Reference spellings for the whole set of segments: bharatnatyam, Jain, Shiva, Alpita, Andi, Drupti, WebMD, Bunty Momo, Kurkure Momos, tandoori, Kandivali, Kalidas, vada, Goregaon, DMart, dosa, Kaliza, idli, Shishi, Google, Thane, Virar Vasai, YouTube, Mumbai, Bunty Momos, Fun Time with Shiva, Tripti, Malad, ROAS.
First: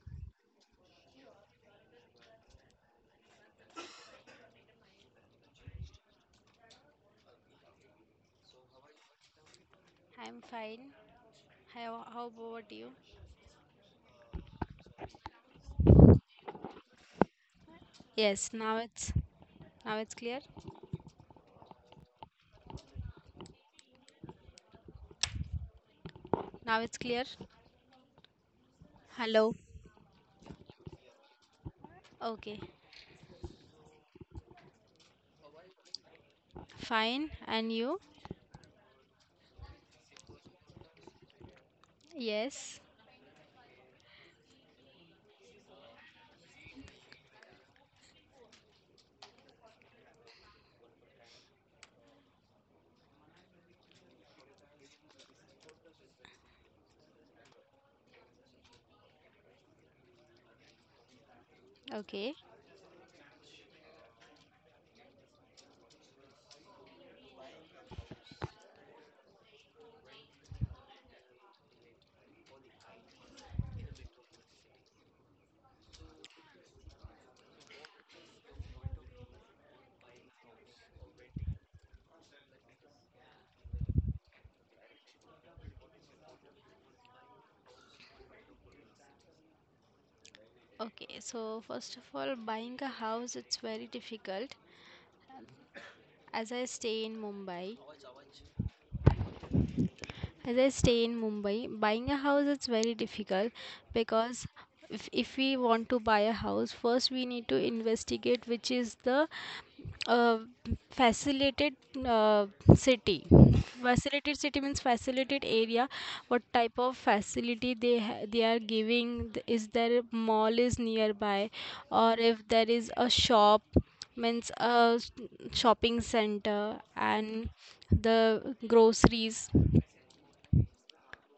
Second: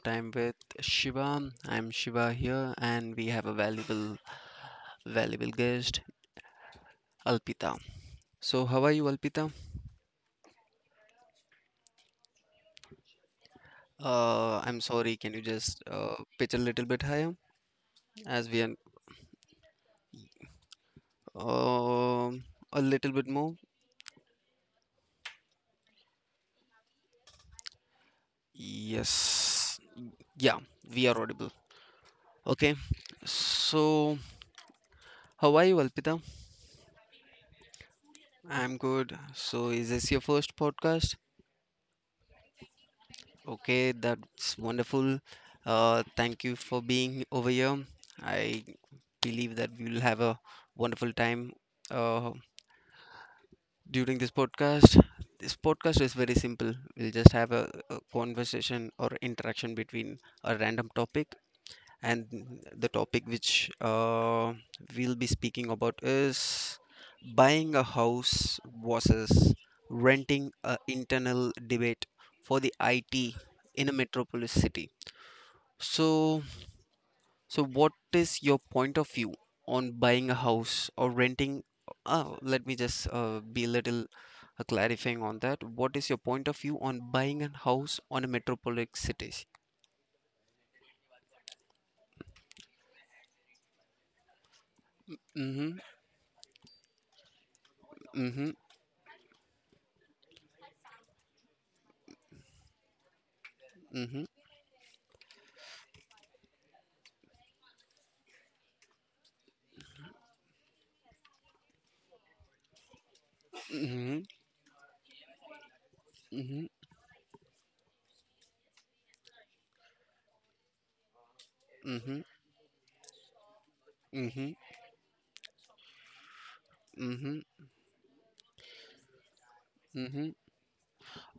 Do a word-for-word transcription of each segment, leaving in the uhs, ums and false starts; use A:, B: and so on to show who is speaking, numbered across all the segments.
A: Time with Shiva. I'm Shiva here, and we have a valuable, valuable guest, Alpita. So, how are you, Alpita?
B: I'm fine. How, how about you?
A: Uh, I'm sorry, can you just uh, pitch a little bit higher as
B: Yes,
A: we are
B: now it's now it's clear.
A: um a little bit more?
B: Now it's clear. Hello.
A: Yes, yeah, we are audible.
B: Okay.
A: Okay, so how are you, Alpita?
B: Fine. And you?
A: I'm good. So, is this your first podcast?
B: Yes.
A: Okay, that's wonderful. Uh, thank you for being over here. I believe that we will have a wonderful time uh, during this podcast. This podcast is very simple. We'll just have a, a conversation or interaction between a random topic,
B: Okay.
A: and the topic which uh, we'll be speaking about is buying a house versus renting a internal debate for the I T in a metropolis city. So, so what is your point of view on buying a house or renting? Uh, let me just uh, be a little uh, clarifying on that. What is your point of view on buying a house on a metropolitan cities?
B: Okay, so first of all, buying a house, it's very difficult
A: Mm-hmm.
B: as I stay in Mumbai.
A: Mm-hmm.
B: As I stay in Mumbai, buying a house is very difficult
A: Mm-hmm.
B: because if, if we want to buy a house, first we need to investigate which is the uh, facilitated uh, city.
A: Mm-hmm.
B: Facilitated city means facilitated area. What
A: Mm-hmm.
B: type of facility they ha- they are giving? th- Is there a mall is nearby, or
A: Mm-hmm.
B: if there is a shop, means a s- shopping center,
A: Mm-hmm.
B: and the groceries.
A: Mm-hmm.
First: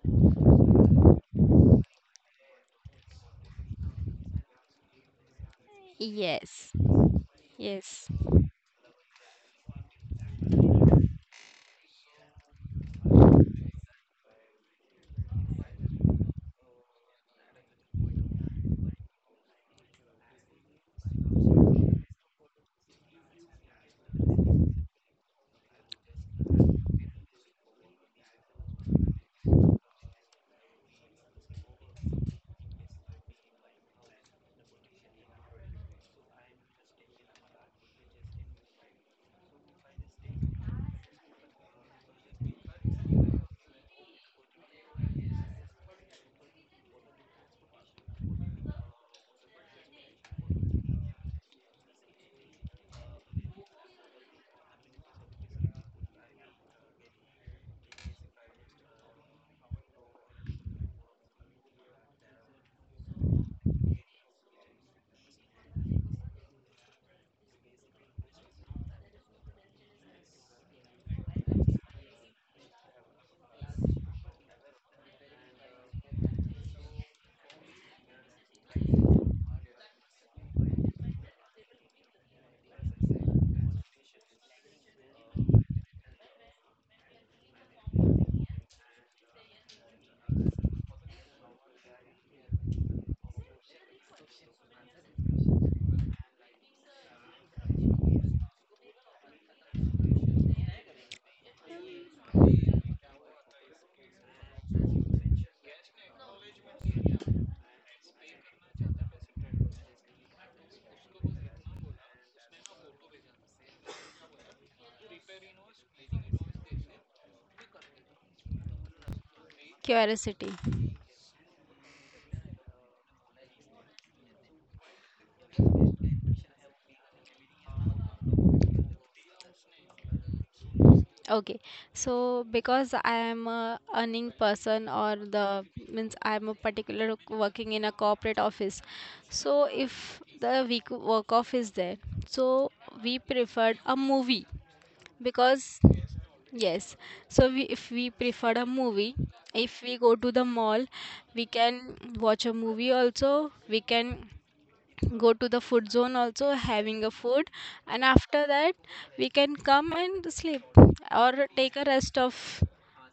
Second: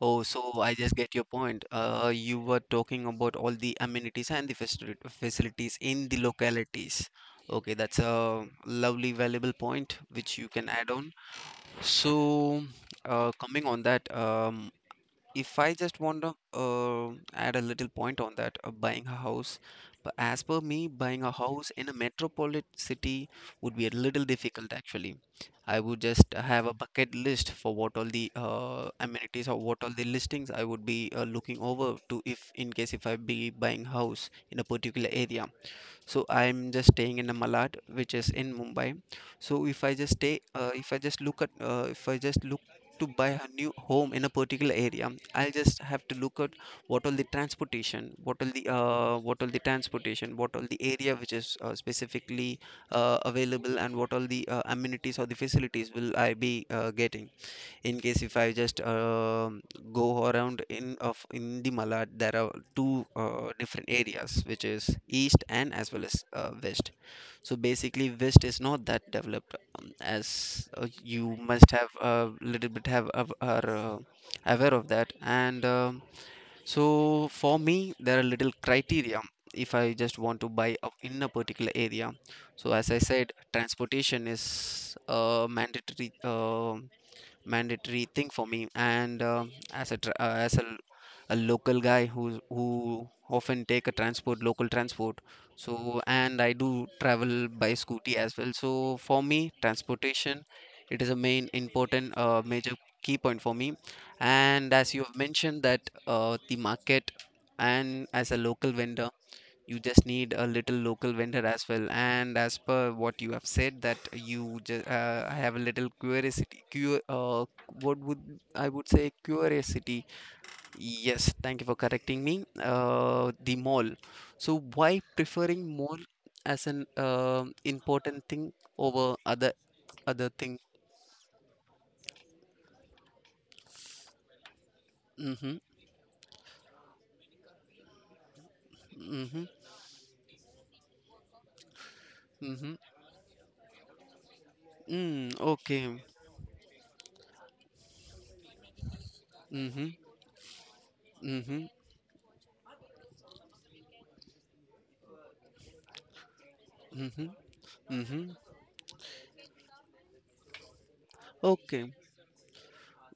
A: Oh, so I just get your point. Uh, you were talking about all the amenities and the facili- facilities in the
B: Yes,
A: localities. Okay, that's
B: yes,
A: a lovely, valuable point which you can add on. So, uh, coming on that, um, if I just want to uh, add a little point on that, uh, buying a house, but as per me, buying a house in a metropolitan city would be a little difficult actually. I would just have a bucket list for what all the uh, amenities or what all the listings I would be uh, looking over to if in case if I be buying house in a particular area. So I'm just staying in a Malad, which is in Mumbai. So if I just stay uh, if I just look at uh, if I just look to buy a new home in a particular area, I'll just have to look at what all the transportation what all the uh, what all the transportation, what all the area which is uh, specifically uh, available, and what all the uh, amenities or the facilities will I be uh, getting. In case if I just um, go around in of in the Malad, there are two uh, different areas, which is east and as well as uh, west. So basically, west is not that developed um, as uh, you must have a little bit have of- are uh, aware of that. And um, So for me, there are little criteria if I just want to buy up in a particular area. So as I said, transportation is a mandatory. Uh, mandatory thing for me. And um As a tra- uh, as a, a local guy who who often take a transport, local transport. So and I do travel by scooty as well. So for me, transportation, it is a main important uh, major key point for me. And as you have mentioned that uh, the market and as a local vendor, you just need a little local vendor as well. And as per what you have said, that you just uh, I have a little curiosity, cu- uh, what would I would say, curiosity.
B: curiosity.
A: Yes, thank you for correcting me. Uh, the mall, so why preferring mall as an uh important thing over other other thing?
B: Okay, so because I am a earning person, or
A: Mm-hmm.
B: the means I am a particular working in a corporate office.
A: Mm-hmm.
B: So if the week work off is there, so
A: Mm-hmm.
B: we preferred a movie,
A: Mm,
B: because
A: okay.
B: yes, so we if we preferred a movie, if
A: Mm-hmm.
B: we go to the mall, we
A: Mm-hmm.
B: can watch a movie also. We can go to the food zone also, having a
A: Mm-hmm.
B: food, and
A: Mm-hmm.
B: after that we can come and sleep, or take a
A: Okay.
B: rest of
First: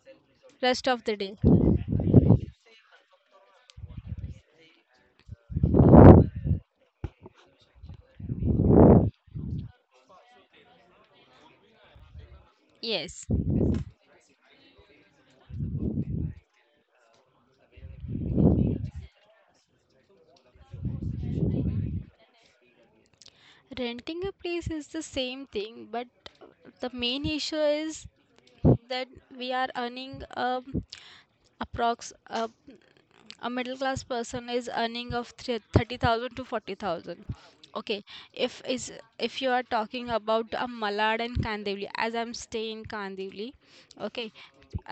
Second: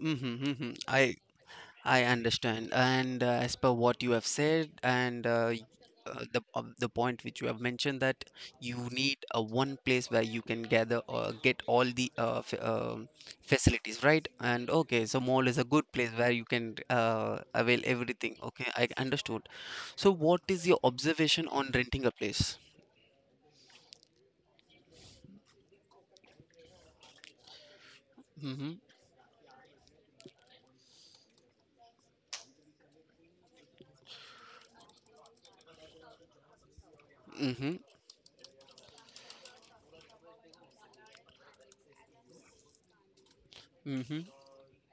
A: Mm-hmm, mm-hmm.
B: rest of
A: I
B: the day.
A: I understand. And uh, as per what you have said, and uh, y- uh, the uh, the point which you have mentioned that you need a one place where you can gather or get all the uh, f um
B: Yes,
A: facilities, right? And okay, so mall is a good place where you can uh, avail everything. Okay, I understood. So what is your observation on renting a place?
B: renting a place is the same thing, but the main issue is
A: Mm-hmm.
B: that we are earning um, approx, uh, a middle class person is earning of thre- thirty thousand to forty thousand.
A: Mm-hmm.
B: Okay, if is if you are talking about a Malad and Kandivli, as i'm staying in kandivli
A: Mm-hmm.
B: okay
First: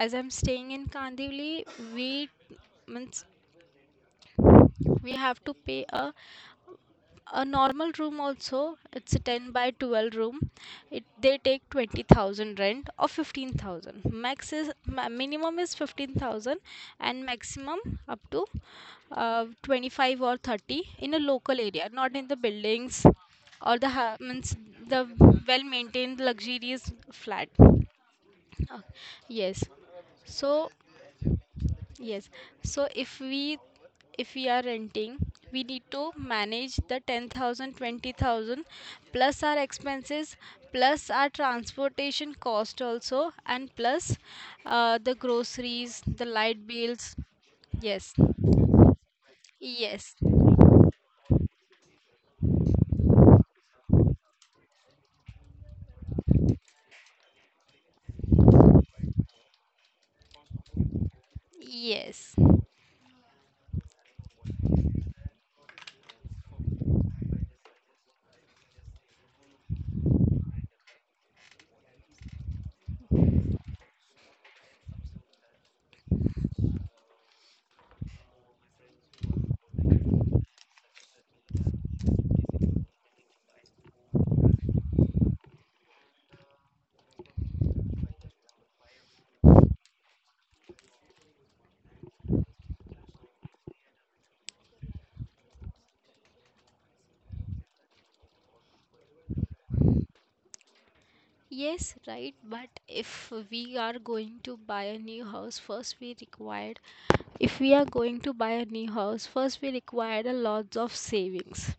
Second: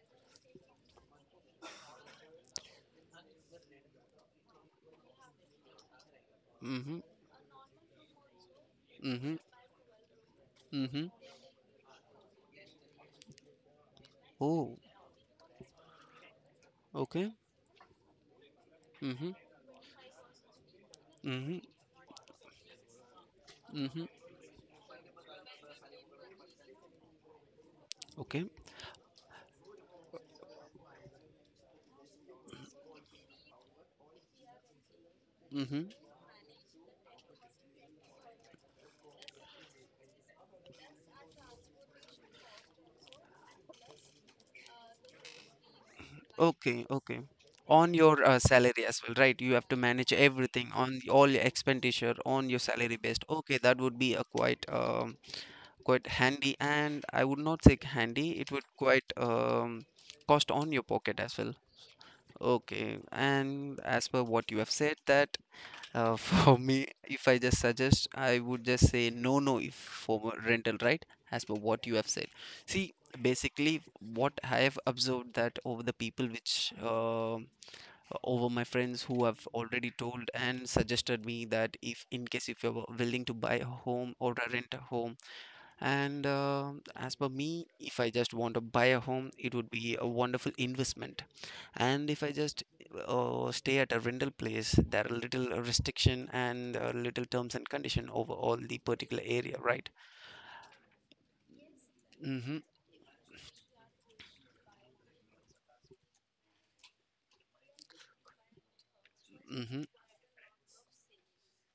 B: as I'm staying in Kandivli, we means we have to pay a
A: Mm-hmm.
B: a normal room. Also, it's a
A: Mm-hmm.
B: ten by twelve room. It
A: Mm-hmm.
B: they take twenty thousand rent, or fifteen thousand max, is
A: Oh,
B: ma- minimum is fifteen thousand, and
A: okay.
B: maximum up to
A: Mm-hmm.
B: uh, twenty-five or thirty in a local
A: Mm-hmm.
B: area, not in the buildings, or the
A: Mm-hmm.
B: ha- means the well maintained luxurious flat.
A: Okay.
B: Uh, yes, so yes. So if we if we are renting, we need
A: Mm-hmm.
B: to manage the ten thousand, twenty thousand, plus our expenses, plus our transportation cost also, and plus uh, the groceries, the light
A: Okay,
B: bills.
A: okay. On
B: Yes.
A: your uh, salary as well, right? You have to manage
B: Yes.
A: everything on the, all your expenditure on your salary based. Okay, that would be a quite um, quite handy, and I would not say handy. It would quite um, cost on your pocket as well.
B: Yes.
A: Okay, and as per what you have said, that uh, for me, if I just suggest, I would just say no, no, if for rental, right? As per what you have said. See, basically, what I have observed that over the people which um over my friends who have already told and suggested me that if in case if you're willing to buy a home or a rent a home and uh, as per me, if I just want to buy a home, it would be a wonderful investment. And if I just uh, stay at a rental place, there are little restriction and uh, little terms and condition over all the particular area, right?
B: Yes, right.
A: Mm-hmm.
B: But if we are going to buy a new house, first we required. If we are going to buy a new house, first we
A: Mm-hmm.
B: required a lot of savings.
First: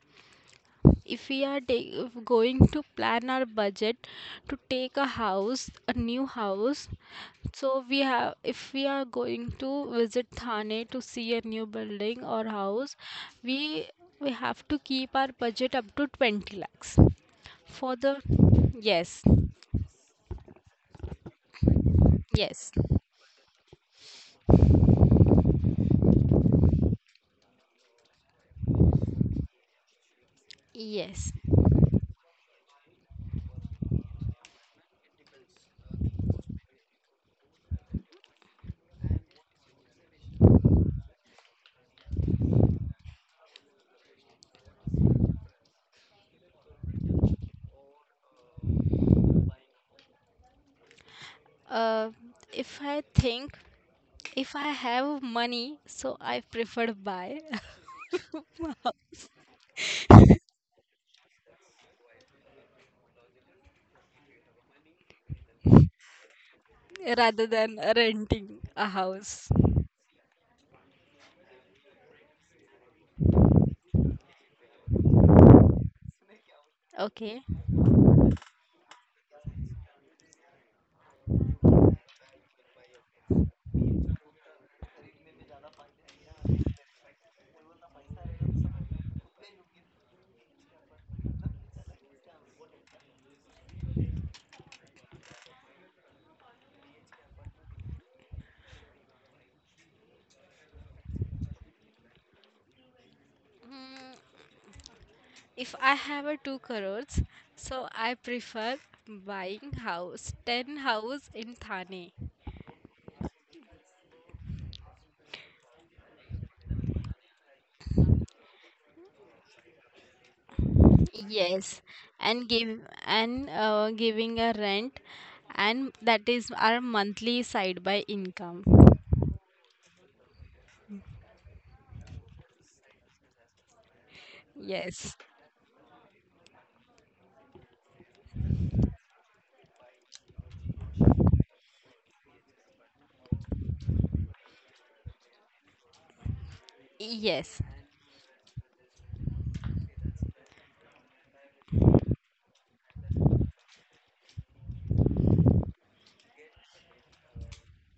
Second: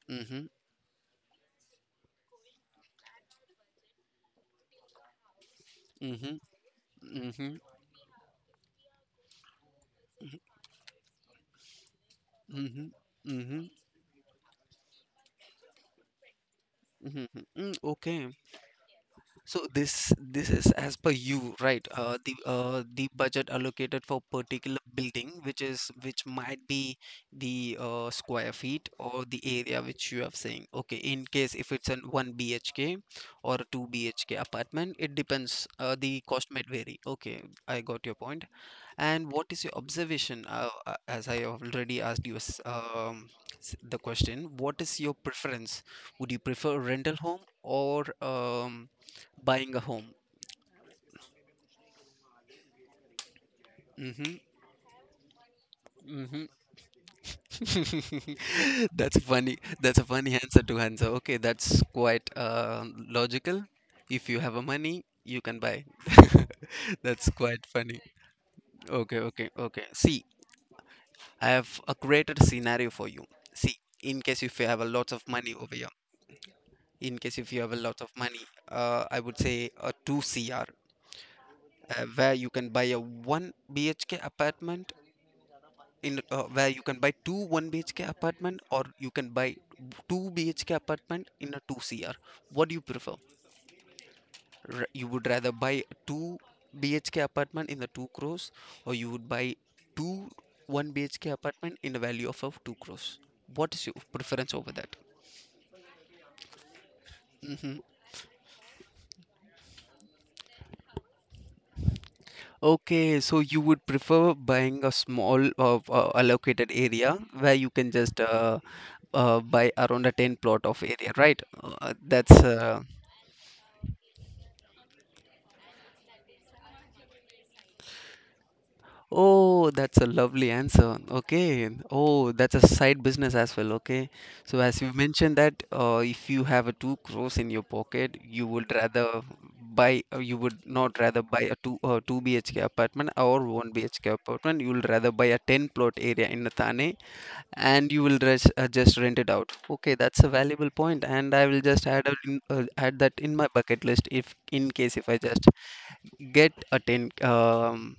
B: If we are take, If going to plan our budget to take a house a new
A: Mm-hmm.
B: house,
A: Mm-hmm.
B: so we have if we are going to visit
A: Mm-hmm.
B: Thane to see a new building or
A: Mm-hmm.
B: house,
A: Mm-hmm. Mm-hmm.
B: we we have to keep our budget up to twenty lakhs
A: Mm-hmm. Mm,
B: for the
A: okay.
B: yes
A: So this this is as per you, right? Uh, the
B: yes,
A: uh, the budget allocated for particular building, which is which might be the uh, square feet or the area which you have saying. Okay, in
B: yes.
A: case if it's an one B H K or a two B H K apartment, it depends. Uh, the cost might vary. Okay, I got your point. And what is your observation? Uh, uh, as I already asked you s- um, s- the question, what is your preference? Would you prefer rental home or um, buying a home?
B: Uh, if I think,
A: Mm-hmm.
B: if I have money, so I
A: Mm-hmm.
B: prefer buy
A: That's funny. That's a funny answer to answer. Okay, that's quite uh, logical. If you have a money, you can buy. That's
B: rather
A: quite
B: than
A: funny.
B: renting a
A: Okay,
B: house.
A: okay, okay. See, I have uh, created a scenario for you. See, in case if you have a lot of money over here, in case
B: Okay.
A: if you have a lot of money, uh, I would say a two C R, uh, where you can buy a one B H K apartment in uh, where you can buy two one BHK apartment, or you can buy two BHK apartment in a two CR. What do you prefer? R- you would rather buy two BHK apartment in the two crores, or you would buy two one BHK apartment in the value of, of two crores? What is your
B: Mm,
A: preference over that?
B: if I have a two crores,
A: Hmm.
B: so I prefer buying house, ten house in Thane.
A: Okay, so you would prefer buying a small uh, uh, allocated area where you can just uh, uh, buy around a ten plot of area, right?
B: Yes,
A: Uh, that's
B: and give
A: uh,
B: and uh, giving a rent, and that is our monthly side by income.
A: Oh, that's a lovely answer. Okay. Oh, that's a side business as well. Okay. So as you
B: Yes,
A: mentioned that uh, if you have a two crores in your pocket, you would rather buy, uh, you would not rather buy a two uh, two B H K apartment or one B H K apartment. You will rather buy a ten plot area in Thane,
B: yes,
A: and you will res uh, just rent it out. Okay, that's a valuable point, and I will just add a, in- uh, add that in my bucket list if in case if I just get a ten um,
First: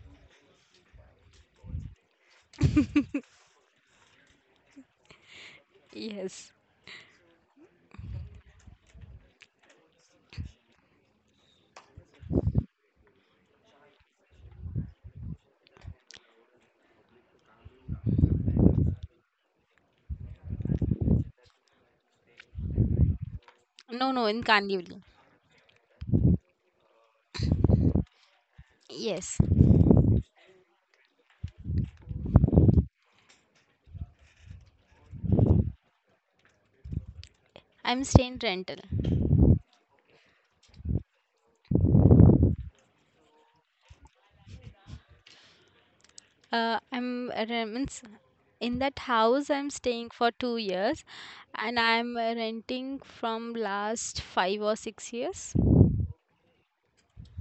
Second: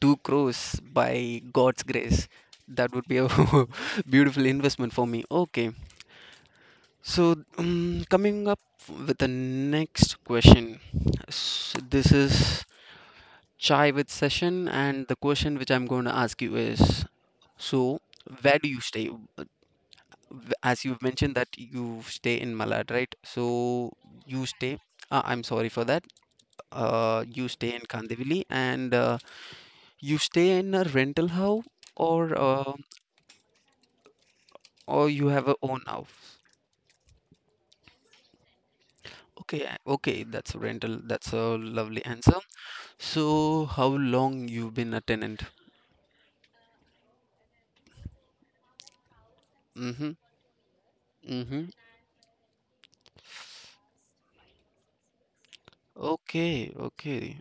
A: two crores by god's grace. That would be a beautiful investment for me. Okay,
B: yes.
A: so um, coming up with the next question. S This is chai with session, and the question which I'm going to ask you is, so where do you stay? Uh, w- as you've mentioned that you stay in Malad, right? So
B: No, no, in
A: you stay,
B: Kandivali.
A: uh, I'm sorry for that, uh, you stay in Kandivali. And uh,
B: Yes.
A: You stay in a rental house, or uh, or you have a own house?
B: I'm staying rental.
A: Okay, I- okay, that's a rental. That's a lovely answer. So, how long you've been a tenant?
B: Uh, I'm uh, re- means in that house I'm staying
A: Mm-hmm.
B: for two years,
A: Mm-hmm.
B: and I'm uh, renting from last five or six years.
A: Okay, okay,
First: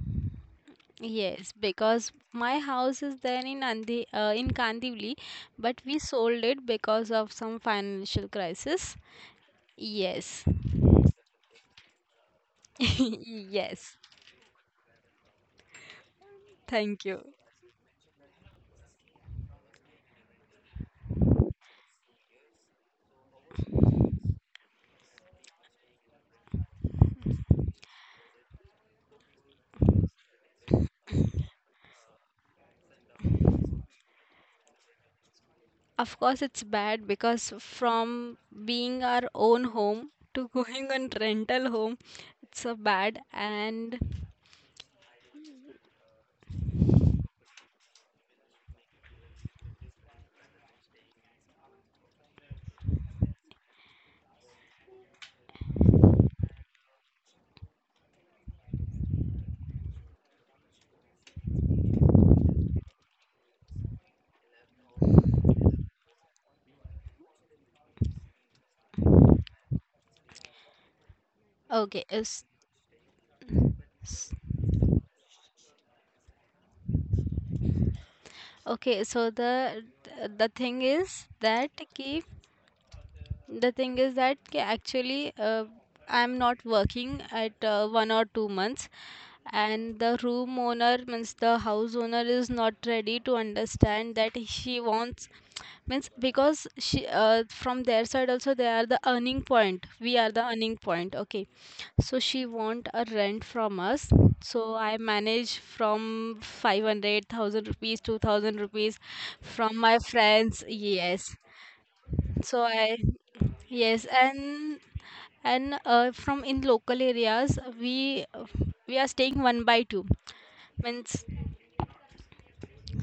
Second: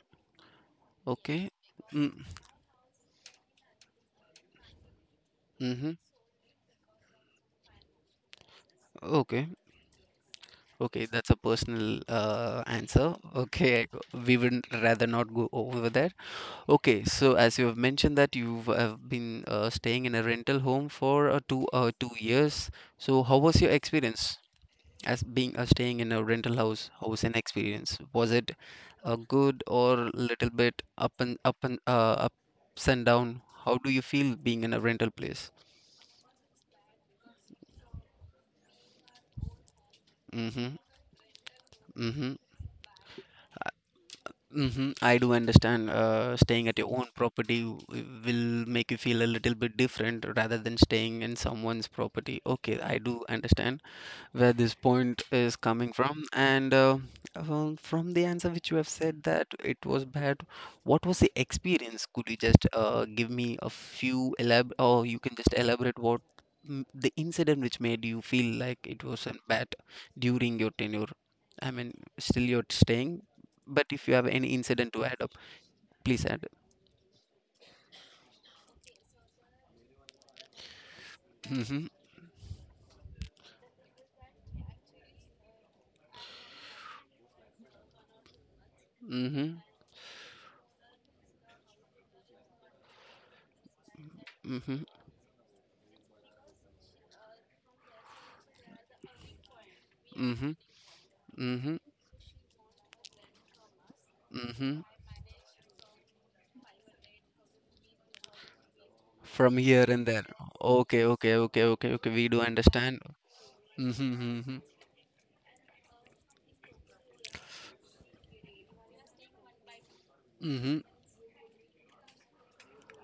A: okay.
B: Yes, because
A: Mm,
B: my house is there in Andi, uh, in Kandivali, but
A: mm-hmm.
B: we sold it because of some financial crisis.
A: Okay,
B: Yes,
A: okay. That's a personal uh, answer. Okay, I
B: yes.
A: go- we would rather not go over there.
B: Thank
A: Okay,
B: you.
A: so as you have mentioned that you have been uh, staying in a rental home for uh, two uh, two years. So how was your experience as being uh, staying in a rental house? How was an experience? Was it uh, good or little bit up and up and uh, ups and down? How do you feel being in a rental place?
B: Of course, it's bad because from being our own home to
A: Mm-hmm.
B: going on rental home,
A: Mm-hmm.
B: it's so bad and.
A: Mm-hmm. I do understand, uh, staying at your own property w- will make you feel a little bit different rather than staying in someone's property. Okay, I do understand where this point is coming from. And uh, um, From the answer which you have said that it was bad, what was the experience? Could you just uh, give me a few elab or you can just elaborate what, mm, the incident which made you feel like it wasn't bad during your tenure? I mean,
B: Okay,
A: still
B: is
A: you're staying, but if you have any incident to add up, please add.
B: okay. So the the thing is that
A: Mm-hmm.
B: कि. The thing is that ki, actually, uh, I'm not working at uh, one or two months,
A: Mm-hmm.
B: and the room owner, means the house owner, is not ready to understand that she
A: Mm-hmm.
B: wants, means because she uh, from their side also, they are the earning point. We are the
A: Mm-hmm.
B: earning point. Okay,
A: Mm-hmm.
B: so she want a rent from us. So
A: Mm-hmm,
B: I manage from five hundred thousand rupees, two thousand rupees
A: from
B: from
A: here
B: my
A: and there.
B: friends.
A: Okay, okay,
B: Yes,
A: okay, okay, okay. We do
B: so I,
A: understand.
B: yes,
A: Mm-hmm. hmm
B: and and uh, from in local areas, we we are staying one by two,
A: hmm
B: means,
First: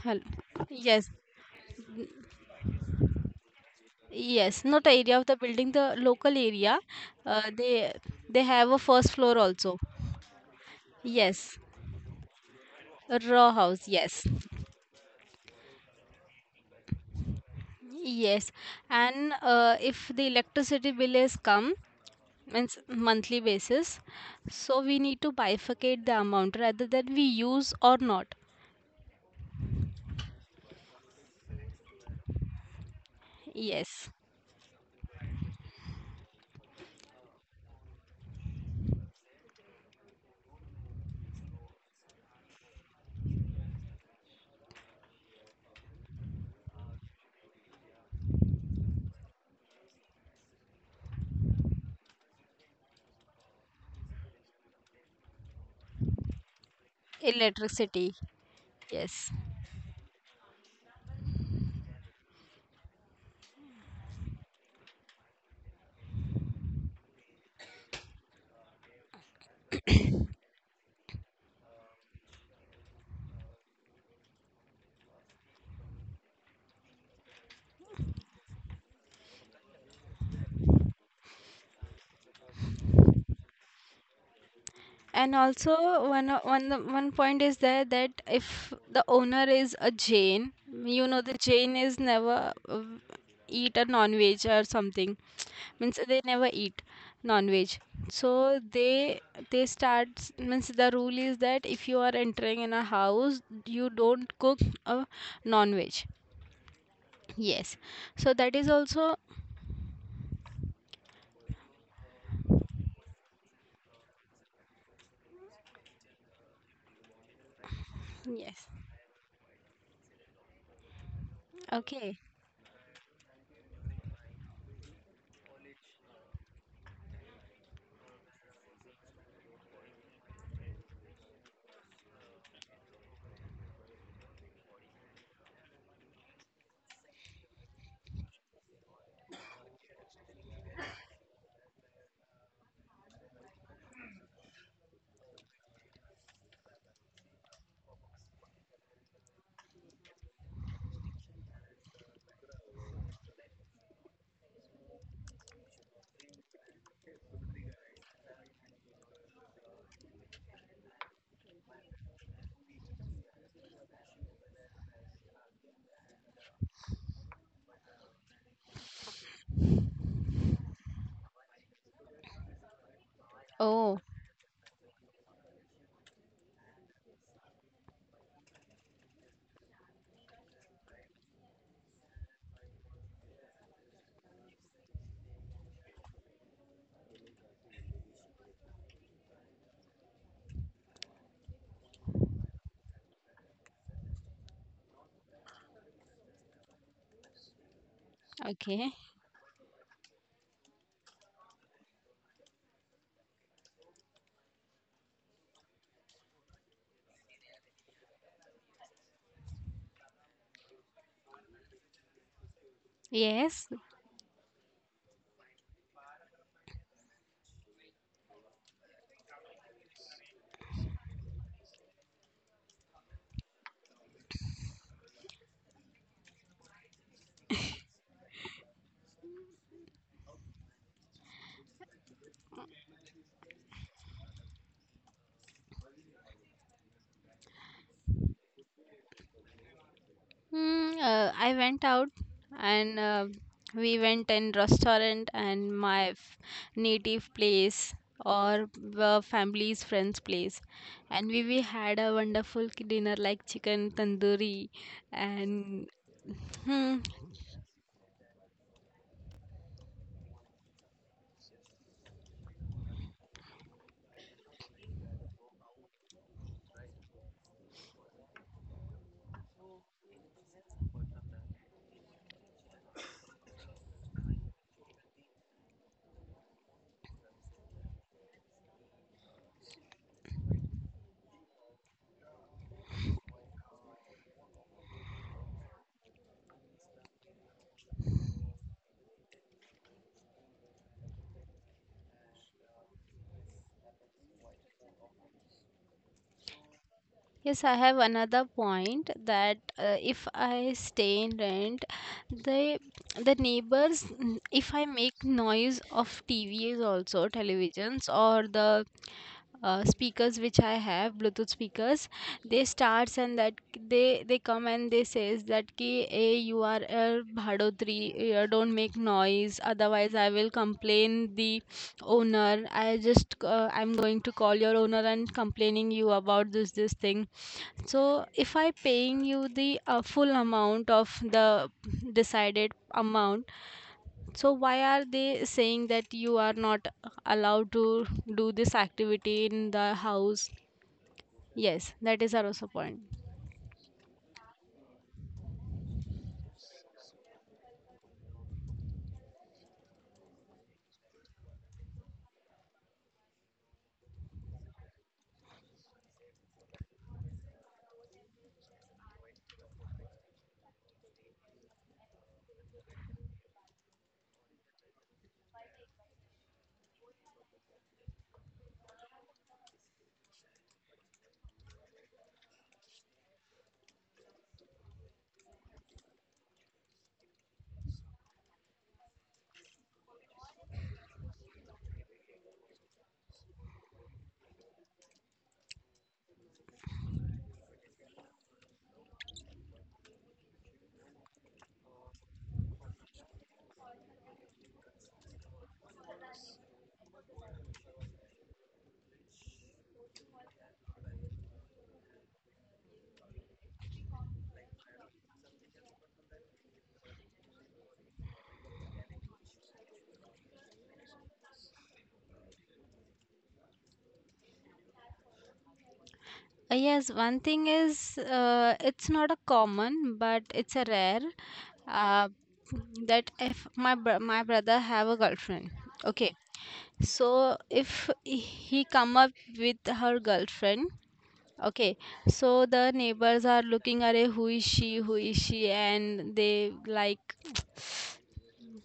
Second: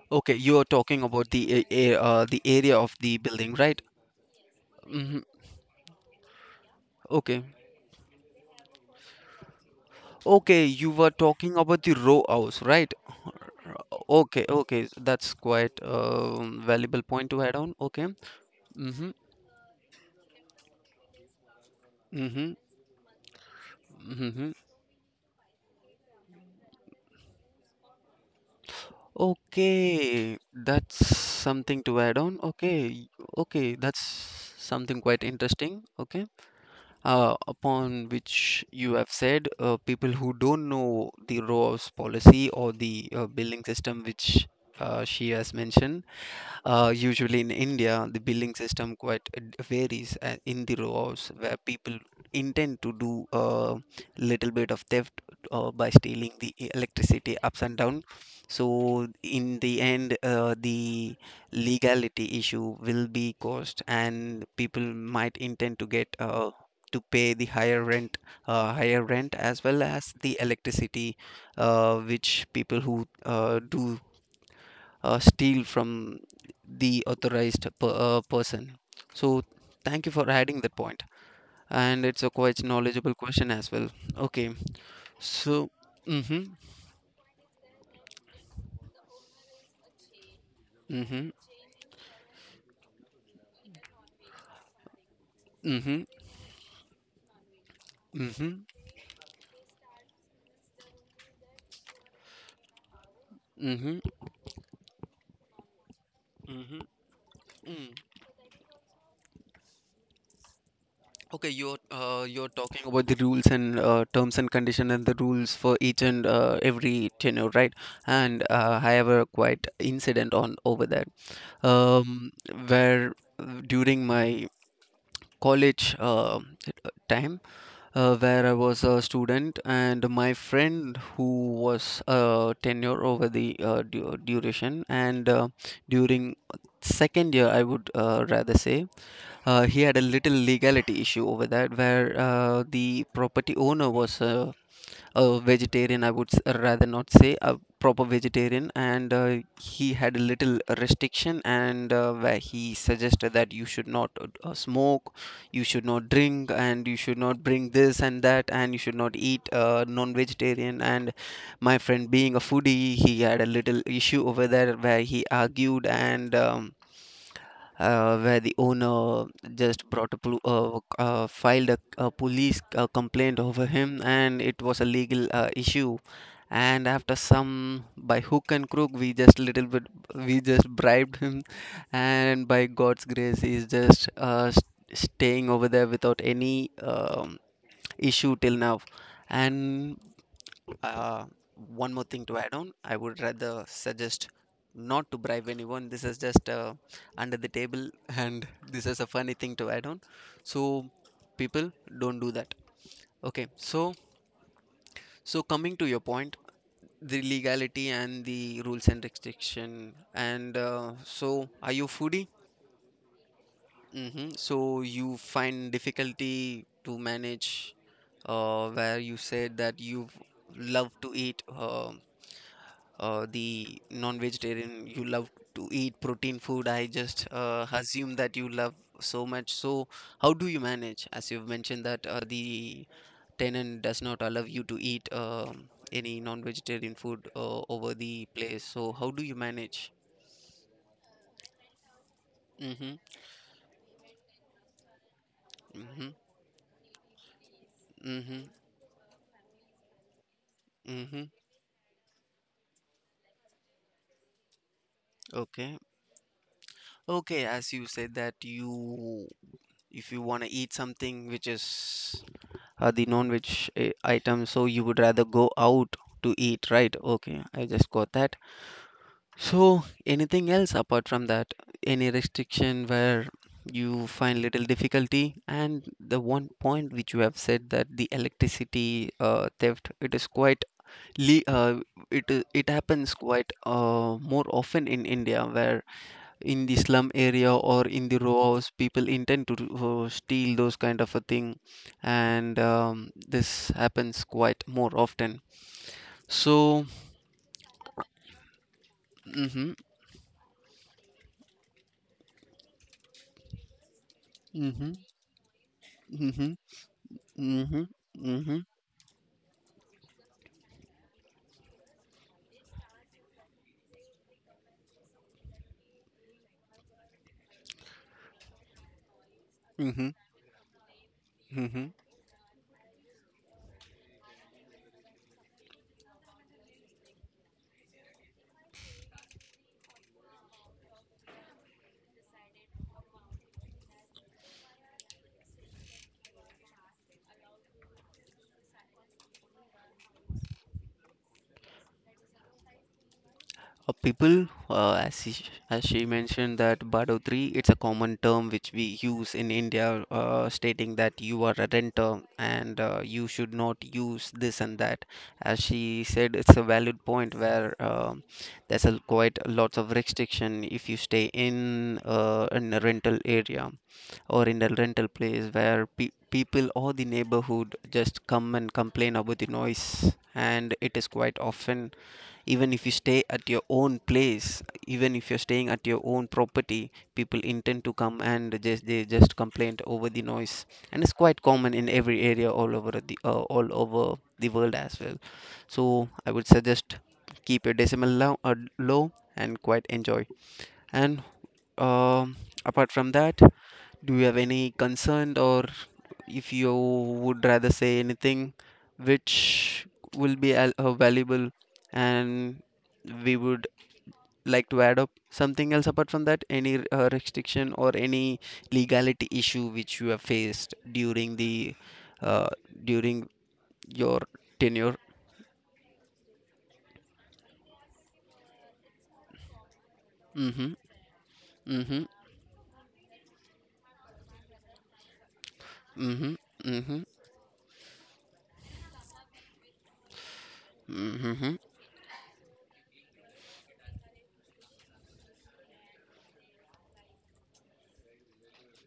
B: hello,
A: Okay, you are talking
B: yes.
A: about the a- a- uh, the area of the building, right?
B: Yes, not area
A: Mm-hmm.
B: of the building, the local area.
A: Okay.
B: Uh, they they have a first floor also.
A: Okay, you were talking
B: Yes,
A: about the row house, right?
B: a raw house. Yes,
A: Okay, okay. That's quite a valuable point to add on. Okay.
B: yes,
A: Mm-hmm.
B: and uh, if the electricity bill is come,
A: Mm-hmm.
B: means monthly basis,
A: Mm-hmm.
B: so we need to bifurcate the amount rather than we use or not.
A: Okay, that's something to add on. Okay. Okay, that's
B: Yes,
A: something quite interesting. Okay. Uh, upon which you have said, uh, people who don't know the ROAS policy or the uh, billing system which uh, she has mentioned uh, usually in India, the billing system quite uh, d- varies uh, in the rows where people intend to do a little bit of theft uh, by stealing the e- electricity ups and down.
B: electricity.
A: So
B: Yes.
A: in the end, uh, the legality issue will be caused, and people might intend to get uh, to pay the higher rent, uh, higher rent as well as the electricity, uh, which people who uh, do uh, steal from the authorized per, uh, person. So thank you for adding that point, and it's a quite knowledgeable question as well. Okay,
B: And
A: so
B: also, one o-
A: mm-hmm,
B: one one point is there that if the owner is a Jain, you know
A: mm-hmm,
B: the Jain is never uh, eat a non-veg or something. Means
A: mm-hmm,
B: they never eat non-veg. So
A: mm-hmm,
B: they they start, means the rule is that if you are entering in a house, you
A: mm-hmm,
B: don't cook a non-veg.
A: mm-hmm.
B: Yes.
A: Mm.
B: So that is also,
A: Okay, you're uh, you're talking about the rules and uh, terms and condition and the rules for each and uh, every tenure, right? And
B: yes.
A: uh, I have a quite incident on over that,
B: Okay.
A: um, where uh, during my college uh, time uh, where I was a student, and my friend who was uh, tenure over the uh, du- duration, and uh, during second year, I would uh, rather say, uh, he had a little legality issue over that where uh, the property owner was. Uh, a vegetarian, I would s- rather not say a proper vegetarian, and uh, he had a little restriction, and uh, where he suggested that you should not uh, uh, smoke, you should not drink, and you should not bring this and that, and you should not eat uh, non-vegetarian. And my friend being a foodie, he had a little issue over there where he argued, and um, uh, where the owner just brought a pol- uh, uh, filed a, a police uh, complaint over
B: Oh,
A: him, and it was a legal uh, issue. And after some, by hook and crook, we just little bit, we just bribed him, and by God's grace, he's just uh, s- staying over there without any um, issue till now. And uh, one more thing to add on, I would rather suggest not to bribe anyone. This is just uh, under the table, and
B: okay.
A: this is a funny thing to add on. So, people, don't do that. Okay, so so coming to your point, the legality and the rules and restriction, and uh, so are you foodie?
B: Yes.
A: Hmm. So you find difficulty to manage, uh, where you said that you love to eat uh, uh, the non-vegetarian, you love to eat protein food. I just uh, assume that you love so much. So how do you manage? As you've mentioned that uh, the tenant does not allow you to eat um any non-vegetarian food uh, over the place. So how do you manage?
B: Hmm. uh, I went out, and
A: Mm-hmm.
B: uh, we went in restaurant, and my
A: Mm-hmm.
B: f- native place,
A: Mm-hmm.
B: or uh, family's friend's place,
A: Mm-hmm.
B: and we, we had a wonderful k- dinner like chicken tandoori,
A: Okay.
B: and hmm,
A: Okay, as you said that you, if you want to eat something which is uh, the non-veg uh, item, so you would rather go out to eat, right? Okay, I just got that. So, anything else apart from that? Any restriction where you find little difficulty? And the one point which you have said that the electricity uh, theft, it is quite, le uh, it it happens quite uh, more often in India where in the slum area or in the row house people intend to uh, steal those kind of a thing, and um, this happens quite more often, so
B: yes. I have another point, that
A: mhm,
B: uh, if I stay in rent, the the neighbors, mm, if I
A: mhm,
B: make noise of T
A: mhm,
B: V's also
A: mhm,
B: televisions, or
A: mhm,
B: the uh, speakers which I have, Bluetooth speakers, they starts, and that they they come, and they says that, ki, hey, you are a bhadotri, uh, don't make noise,
A: mhm,
B: otherwise I will complain the
A: mhm.
B: owner. I just, uh, I'm going to call your owner and complaining you about this this thing. So if I paying you the uh, full amount of the decided amount, so why are they saying that you are not allowed to do this activity in the house? Yes, that is also point.
A: Uh, people, uh, as she, as she mentioned that Badodri, it's a common term which we use in India, uh, stating that you are a renter, and uh, you should not use this and that. As she said, it's a valid point where um there's a quite lots of restriction if you stay in uh, in a rental area or in a rental place where pe people or the neighborhood just come and complain about the noise, and it is quite often, even if you stay at your own place, even if you're staying at your own property, people intend to come and just they just complain over the noise, and it's quite common in every area all over the uh, all over the world as well. So I would suggest, keep your decimal low, uh, low and quite enjoy. And um apart from that, do you have any concern, or if you would rather say anything which will be al- uh, valuable, and we would like to add up something else apart from that? Any r- uh, restriction or any legality issue which you have faced during the uh, during your tenure?
B: Uh, yes, one thing is, uh, it's not a common, but
A: Mm-hmm.
B: it's a rare,
A: Mm-hmm.
B: uh, that if my br- my brother have a girlfriend,
A: Mm-hmm.
B: okay.
A: Mm-hmm.
B: So if he come up with her girlfriend,
A: Mm-hmm.
B: okay. So the neighbors are looking at who is she, who is she, and they like,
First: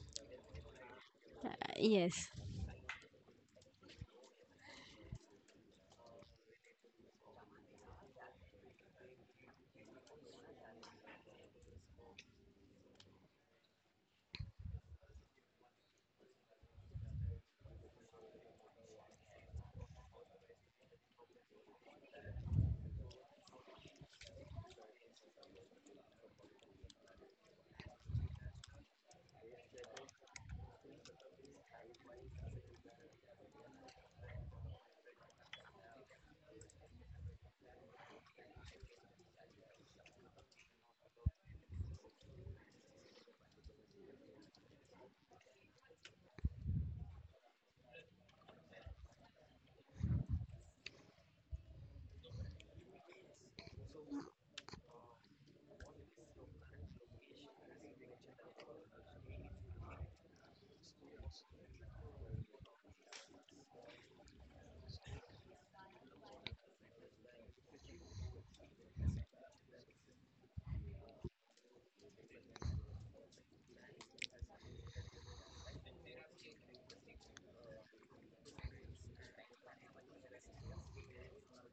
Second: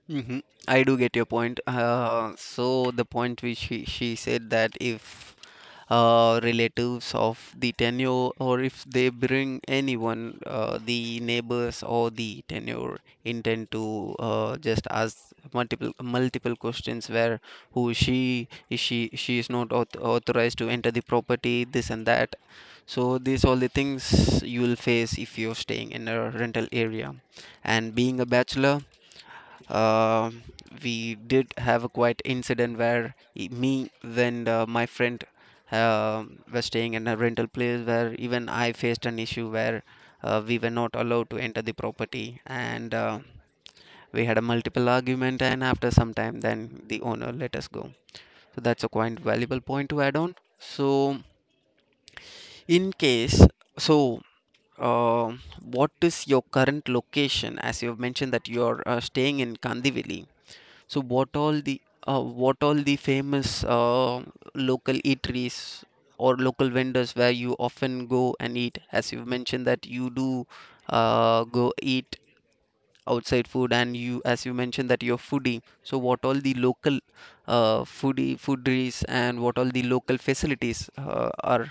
A: Hmm. I do get your
B: uh,
A: point.
B: yes.
A: Uh, so the point which she, she said, that if uh, relatives of the tenure or if they bring anyone, uh, the neighbors or the tenure intend to uh, just ask multiple multiple questions where who is she, is she she is not auth authorized to enter the property, this and that. So these all the things you will face if you're staying in a rental area, and being a bachelor. Um we did have a quite incident where e- me and uh, my friend um were staying in a rental place where even I faced an issue where uh, we were not allowed to enter the property, and uh, we had a multiple argument, and after some time then the owner let us go. So that's a quite valuable point to add on. So in case, so uh, what is your current location, as you have mentioned that you are uh, staying in Kandivali, so what all the uh, what all the famous uh, local eateries or local vendors where you often go and eat? As you've mentioned that you do uh, go eat outside food, and you as you mentioned that you're foodie, so what all the local uh, foodie foodies and what all the local facilities uh, are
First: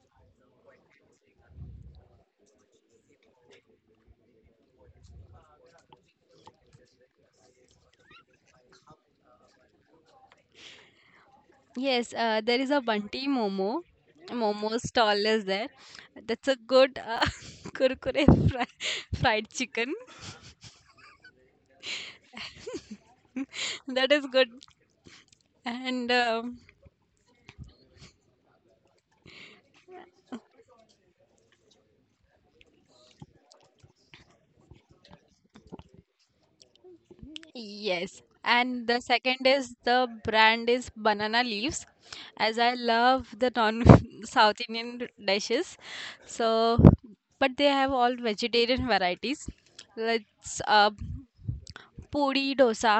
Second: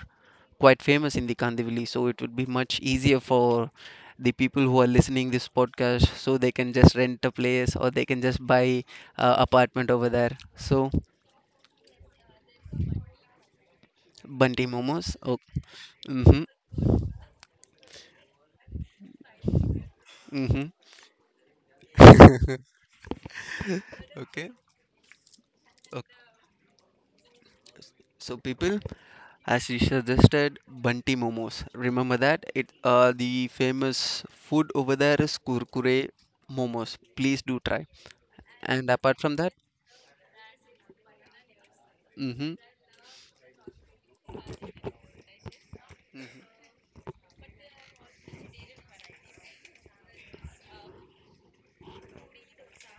A: quite famous in the Kandivali, so it would be much easier for the people who are listening this podcast, so they can just rent a place or they can just buy uh, apartment over there, so
B: Yes, uh, there is a Bunty Momo.
A: Bunty
B: Momo
A: Momos,
B: stall
A: oh,
B: is there.
A: mm-hmm,
B: That's a good uh, kurkure fri fried chicken.
A: mm-hmm.
B: That is good.
A: Okay.
B: And
A: Okay.
B: um,
A: So people, as you suggested, Bunty Momos. Remember that? It uh, the famous food over there is Kurkure Momos. Please do try.
B: yes, and
A: And
B: the
A: apart from
B: second
A: that,
B: is the brand is banana leaves,
A: mm-hmm,
B: as I love the non South Indian dishes. So, but they have all vegetarian varieties. Let's, uh, पोळी dosa,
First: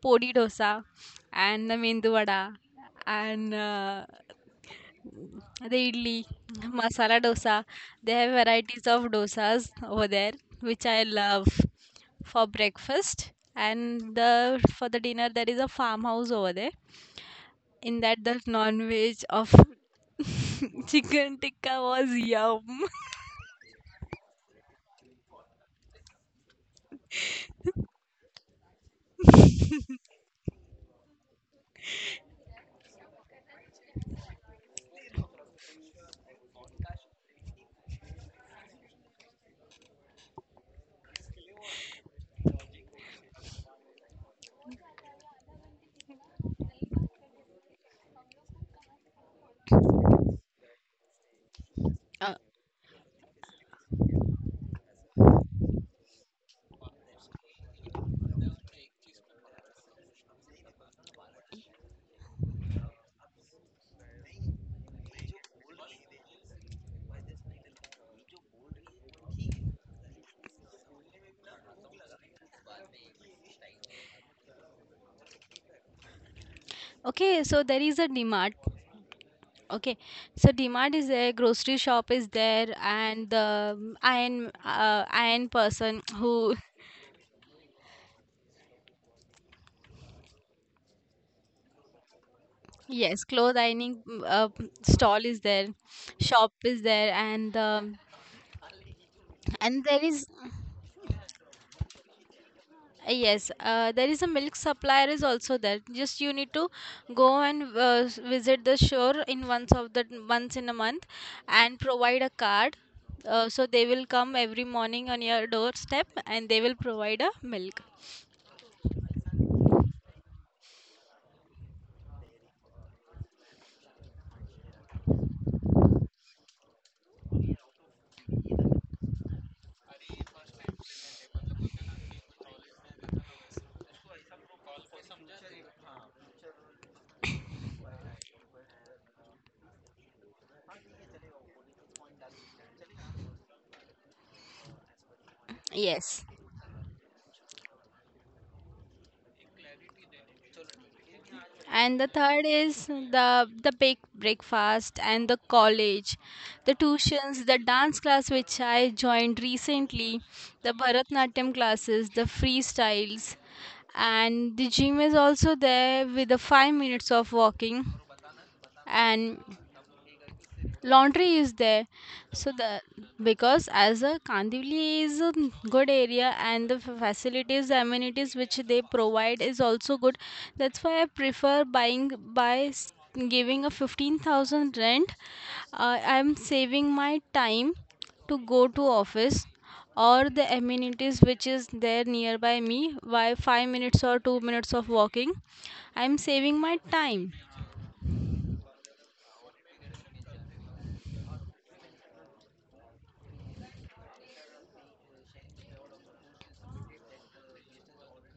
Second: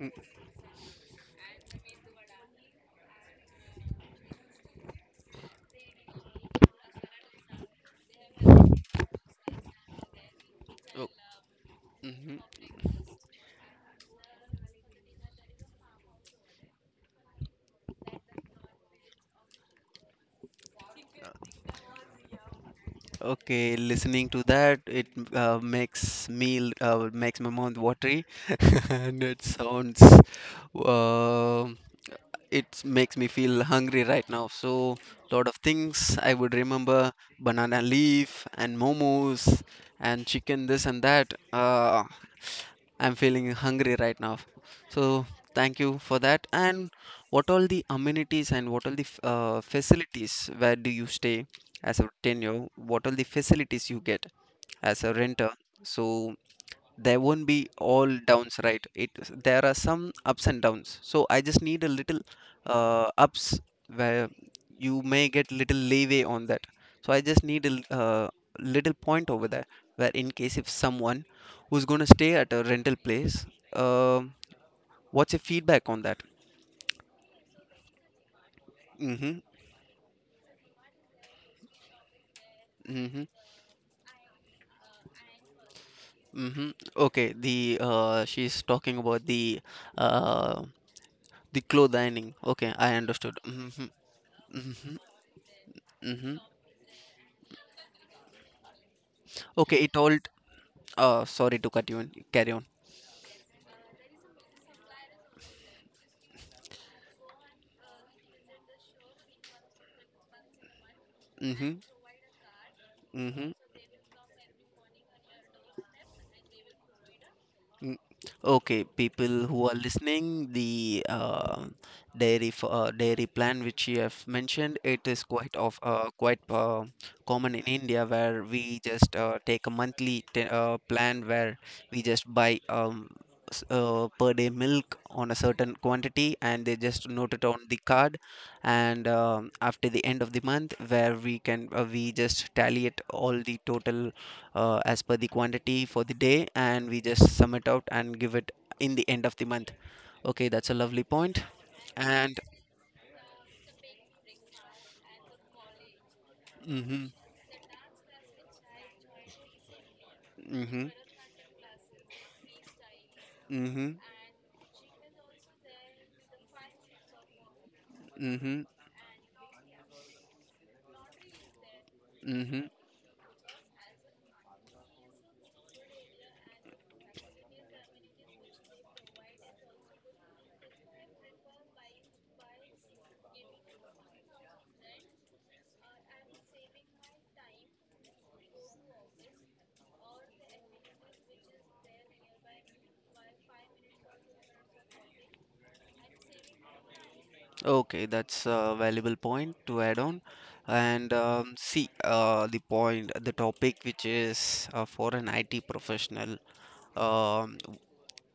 A: mm,
B: पोळी dosa and medu vada and the idli, masala dosa. They have varieties of dosas over there, which I
A: oh,
B: love
A: mm-hmm.
B: for breakfast. And the for the dinner, there is a farmhouse over there. In that, the non-veg of chicken tikka was yum.
A: Okay, listening to that, it uh, makes me uh, makes my mouth watery, and it sounds. Um, it makes me feel hungry right now, so lot of things I would remember, banana leaf and momos and chicken this and that. uh, I'm feeling hungry right now, so thank you for that. And what all the amenities and what all the f- uh, facilities where do you stay, as a
B: Uh,
A: tenure what all the facilities you get as a renter? So there won't be all downs, right? It there are some ups and downs, so I just need a little uh, ups where you may get little leeway on that. So I just need a l- uh, little point over there where in case if someone who's going to stay at a rental place, um what's your feedback on that?
B: okay, so there is a Mart.
A: Mm-hmm.
B: Okay, so Dmart is there, grocery shop is there,
A: Mm-hmm.
B: and the um, iron uh, iron person who
A: Mm-hmm. Okay, the uh, she's talking about the uh, the clothing. Okay, I
B: yes,
A: understood.
B: clothes
A: Mm-hmm.
B: ironing, mm, uh, p-
A: Mm-hmm.
B: stall is there,
A: Mm-hmm.
B: shop is there, and the
A: Okay,
B: and
A: it
B: there
A: all.
B: is,
A: Uh, sorry to cut you in. Carry on.
B: yes, uh, there is a milk supplier is also there. Just you need to go and uh, s- visit the shore in, once of the once in a month, and
A: Mm-hmm.
B: provide a card. Uh,
A: Mm-hmm.
B: so they will come every morning on your doorstep, and they will provide a milk.
A: Mm. Okay, people who are listening, the uh, dairy f- uh, dairy plan which you have mentioned, it is quite of uh, quite uh, common in India where we just uh, take a monthly t uh, plan where we just buy um, s- uh, per day milk on a certain quantity, and they just note it on the card, and um, after the end of the month where we can uh, we just tally it all the total uh, as per the quantity for the
B: Yes.
A: day, and we just sum it out and give it in the end of the month. Okay, that's a lovely point point.
B: And the
A: And
B: third is the the big breakfast, and the college, the
A: mm,
B: tuitions, the dance class which I joined recently, the
A: mhm,
B: Bharatnatyam classes, the freestyles,
A: mm, mhm, mm,
B: and the gym is also there, with the five minutes of walking,
A: mhm, mm, mhm,
B: and laundry is there.
A: mm,
B: So the
A: mhm.
B: because as a Kandivali is a good area, and the facilities, the amenities which they provide is also good, that's why I prefer buying. By s- giving a fifteen thousand rent, uh, I'm saving my time to go to office, or the amenities which is there nearby me, by five minutes or two minutes of walking, I'm saving my time
A: Okay, that's a valuable point to add on. And um, see, uh, the point the topic, which is uh, for an I T professional. um,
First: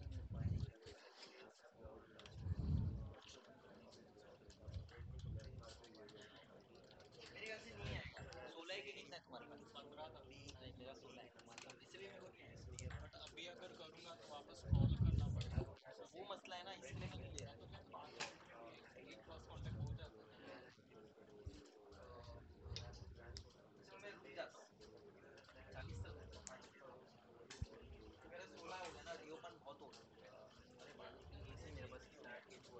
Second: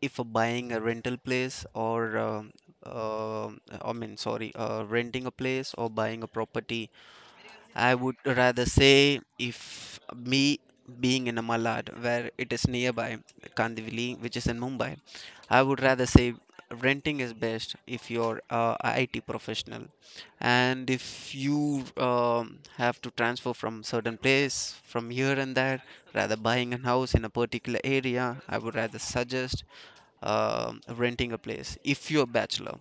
A: if buying a rental place, or um, uh, I mean, sorry, uh, renting a place or buying a property, I would rather say, if me being in a Malad, where it is nearby Kandivali, which is in Mumbai, I would rather say renting is best if you're a I T professional. And if you um, have to transfer from certain place from here and there, rather buying a house in a particular area, I would rather suggest um renting a place if you're a bachelor.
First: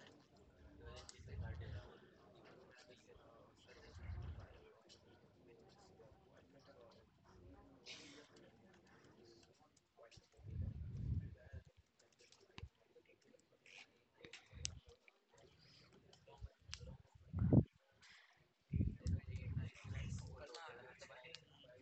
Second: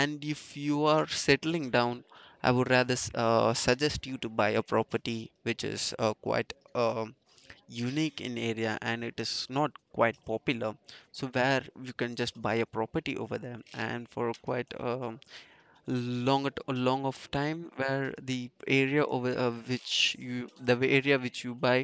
A: And if you are settling down, I would rather s- uh, suggest you to buy a property which is uh, quite um unique in area, and it is not quite popular. So where you can just buy a property over there, and for quite a long at- a long of time, where the area over uh, which you the area which you buy,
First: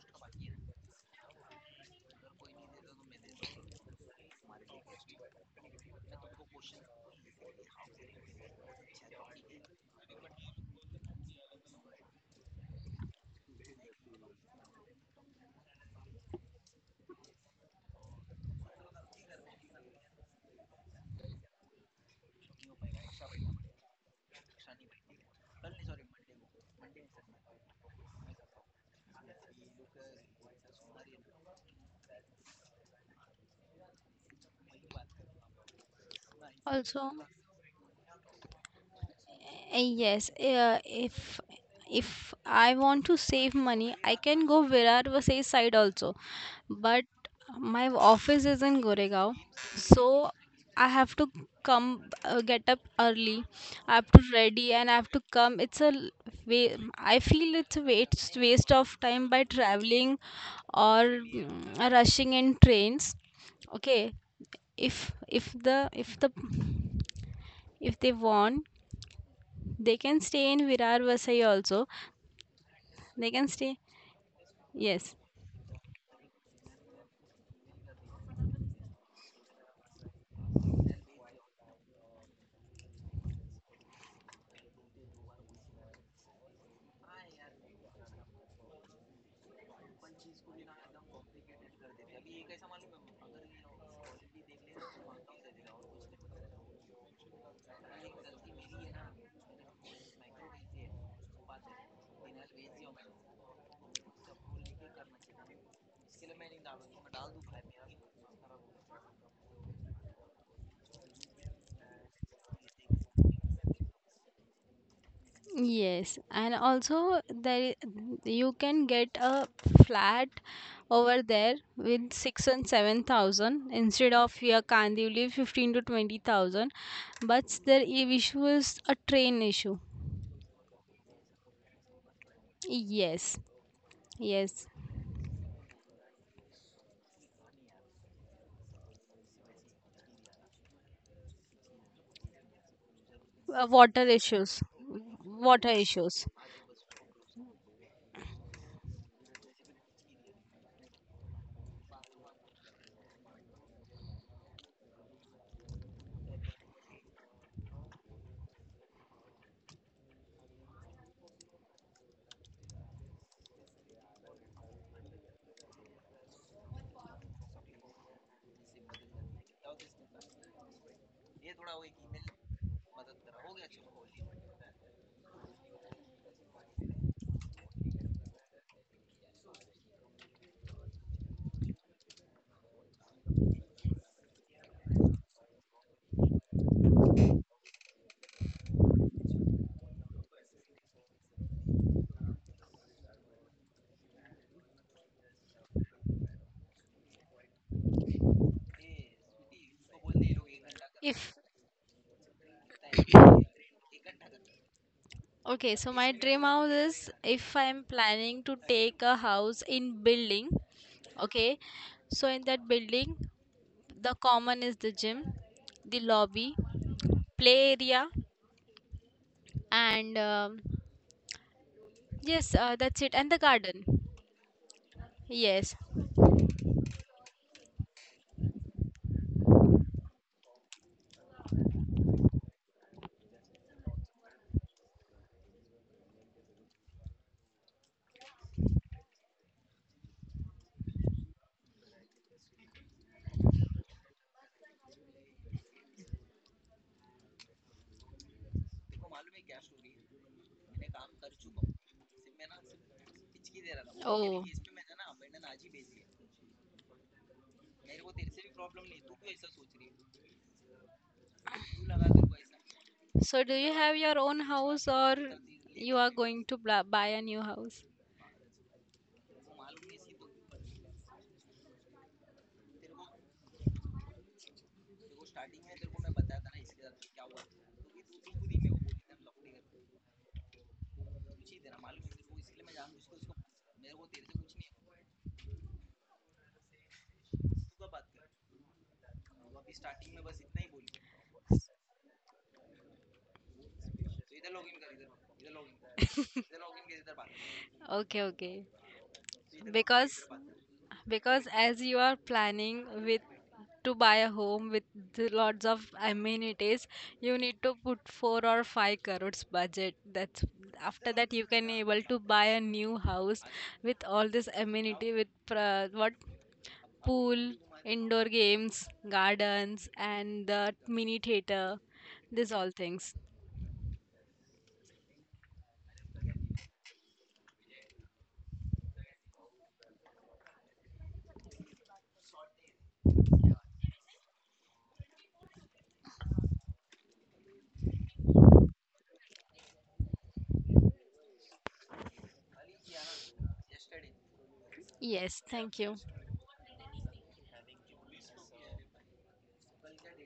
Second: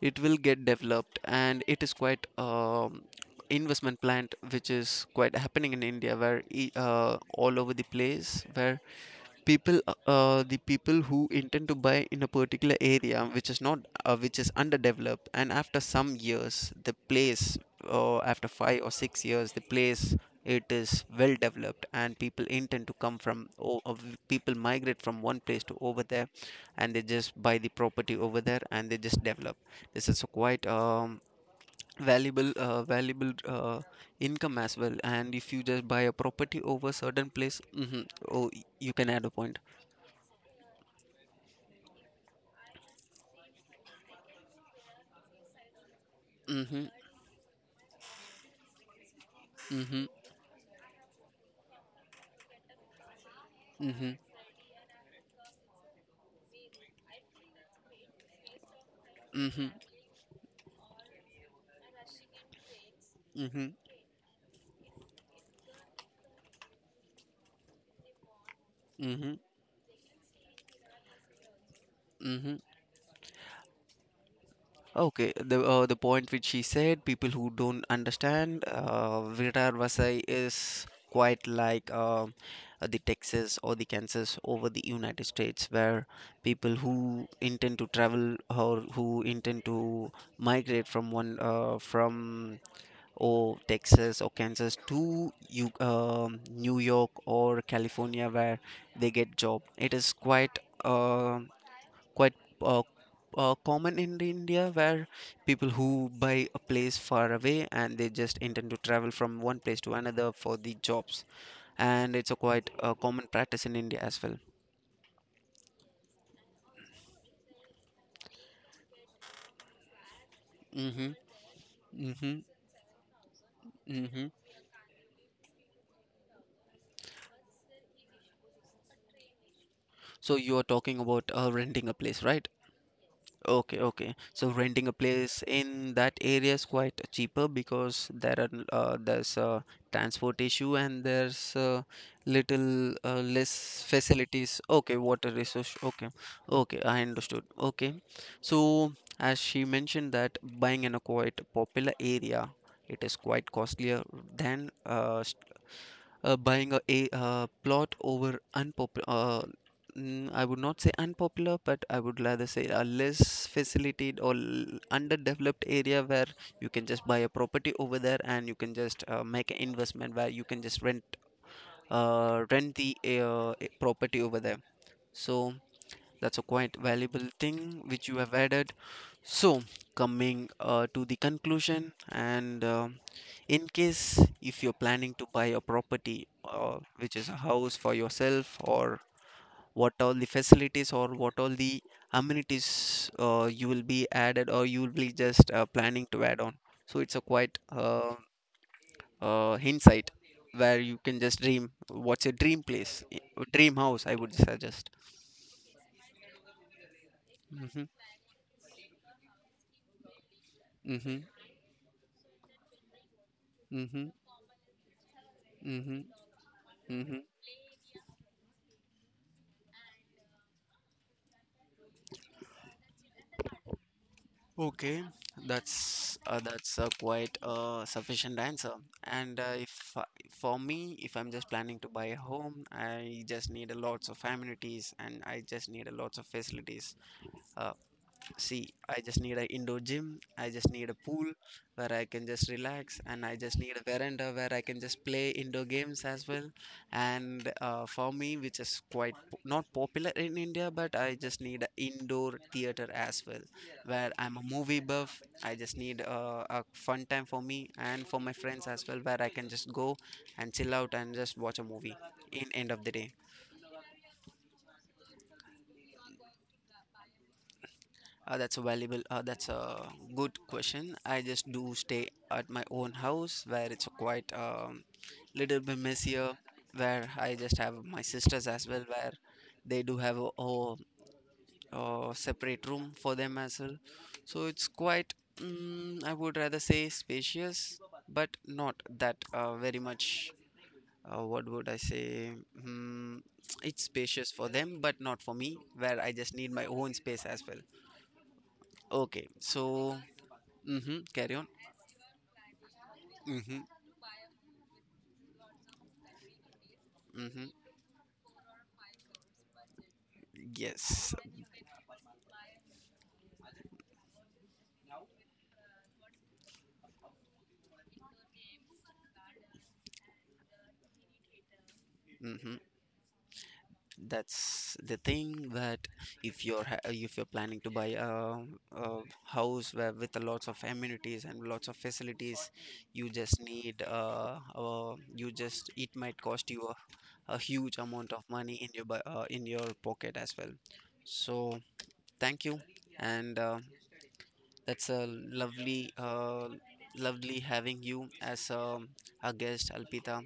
A: it will get developed. And it is quite um, investment plant which is quite happening in India, where e- uh, all over the place where people uh, uh, the people who intend to buy in a particular area which is not uh, which is underdeveloped, and after some years the place, uh, after five or six years the place, it is well developed, and people intend to come from o- of- people migrate from one place to over there, and they just buy the property over there, and they just develop. This is a quite um, valuable uh, valuable, uh, income as well. And if you just buy a property over
B: also.
A: certain place. Mhm. Oh, you can add a point.
B: Uh, Yes, uh, if if I want to save money, I can go Virar Vasai side also.
A: Mhm.
B: But my office is in Goregaon,
A: Mhm.
B: so I have to come uh, get up early. I have
A: Mhm.
B: to ready, and I have to come. It's a l- wa- I feel it's a waste waste of time by
A: Mhm.
B: traveling, or, mm, rushing in trains.
A: Mhm.
B: Okay, if if the if the if they want,
A: Mhm.
B: they can stay in Virar Vasai also.
A: Mhm.
B: They can stay. Yes.
A: Okay, the uh, the point which she said, people who don't understand, uh, Virar Vasai is quite like um uh, the Texas or the Kansas over the United States, where people who intend to travel or who intend to migrate from one uh, from or Texas or Kansas to you, um, New York or California, where they get job. It is quite uh, quite uh, uh, common in India, where people who buy a place far away and they just intend to travel from one place to another for the jobs, and it's a quite uh, common practice in India as well.
B: Yes. And also there you can get a flat
A: Mm-hmm.
B: over there with
A: Mm-hmm.
B: six and seven thousand, instead
A: Mm-hmm.
B: of your Kandivali fifteen to twenty thousand. But their i- issue is a train issue.
A: So you are talking about uh, renting a place, right?
B: Yes.
A: Okay, okay. So
B: Yes.
A: renting a place in that area is quite cheaper because there are uh, there's a transport issue, and there's uh, little uh,
B: Uh,
A: less
B: water
A: facilities.
B: issues.
A: Okay, water
B: Water
A: resource. Okay,
B: issues.
A: okay, I understood. Okay, so as she mentioned that buying in a quite popular area, it is quite costlier than uh, uh, buying a, a uh, plot over unpopular, uh, mm, I would not say unpopular, but I would rather say a less facilitated, or l- underdeveloped area, where you can just buy a property over there, and you can just uh, make an investment, where you can just rent uh, rent the uh, property over there. So that's a quite valuable thing which you have added. So, coming uh, to the conclusion, and uh, in case if you're planning to buy a property, uh, which is a house for yourself, or what all the facilities or what all the amenities uh, you will be added or you will be just uh, planning to add on. So, it's a quite uh, uh, insight, where you can
B: If
A: just dream what's your dream place, i- dream house, I would suggest.
B: Okay, so my dream house is, if
A: Mm-hmm,
B: I'm planning to take a house in building.
A: mm-hmm,
B: Okay, so in that building,
A: mm-hmm,
B: the common is the gym,
A: mm-hmm,
B: the lobby,
A: mm-hmm.
B: play area, and um, yes, uh, that's it, and the garden.
A: Okay,
B: Yes.
A: that's uh, that's a quite uh, sufficient answer. And uh, if I- for me, if I'm just planning to buy a home, I just need a lots of amenities and I just need a lots of facilities. Uh, See, I just need an indoor gym. I just need a pool where I can just relax, and I just need a veranda where I can just play indoor games as well. And uh, for me, which is quite po- not popular in India, but I just need an indoor theater as well, where I'm a
B: Oh.
A: movie buff. I just need uh, a fun time for me and for my friends as well, where I can just go and chill out and just watch a movie in end of the day.
B: So, do you have your own house, or you are going to bla- buy a new house?
A: Uh, that's a valuable, uh, that's a good question. I just do stay at my own house where it's quite um, little bit messier, where I just have my sisters as well, where they do have a, a, a separate room for them as well. So it's quite, mm, I would rather say spacious, but not that uh, very much. Uh, what would I say? Mm, it's spacious for them, but not for me, where I just need my own space as well.
B: Okay, okay.
A: Okay, so,
B: because
A: mm-hmm. Carry on.
B: because as you are planning with
A: Mm-hmm.
B: to buy a home with the lots of amenities, you
A: Mm-hmm.
B: need to put four or five crores budget. That's, after
A: Yes.
B: that, you can able to buy a new house with all this amenity, with pra- what pool, indoor games, gardens, and the mini theater, these
A: Mm-hmm.
B: all things.
A: That's the thing, that if you're ha- if you're planning to buy a, a house where with lots of amenities and lots of facilities, you just need uh, uh you just it might cost you a, a huge amount of money in your bu- uh, in your pocket as well. So thank you, and uh, that's a
B: Yes, thank
A: lovely
B: you.
A: uh lovely having you as um a guest, Alpita.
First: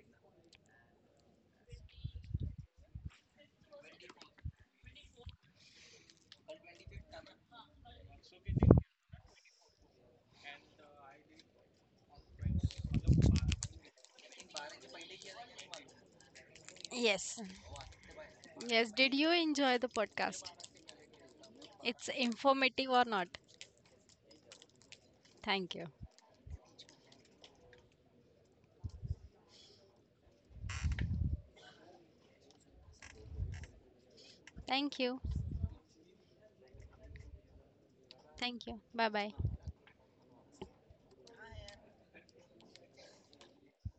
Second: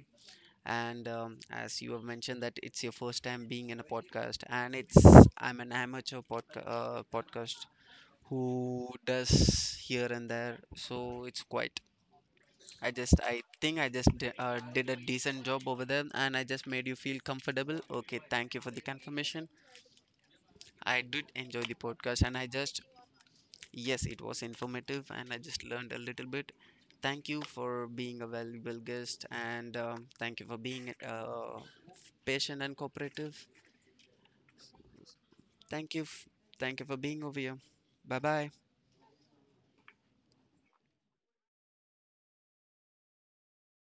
A: And um, as you have mentioned that it's your first time being in a podcast, and it's, I'm an amateur podca- uh, podcast who does here and there, so it's quite, I just, I think i just di- uh, did a decent job over there, and I just made you feel
B: Yes,
A: comfortable. Okay, thank you for the
B: yes. Did you
A: confirmation.
B: enjoy the podcast?
A: I did enjoy the
B: It's
A: podcast and I just,
B: informative or not?
A: yes, it was informative and I just
B: Thank you.
A: learned a little bit. Thank you for being a valuable guest, and um, thank you for being uh, patient and cooperative.
B: Thank you.
A: Thank you. F- thank you for being over here. Bye bye.
B: Thank you. Bye bye.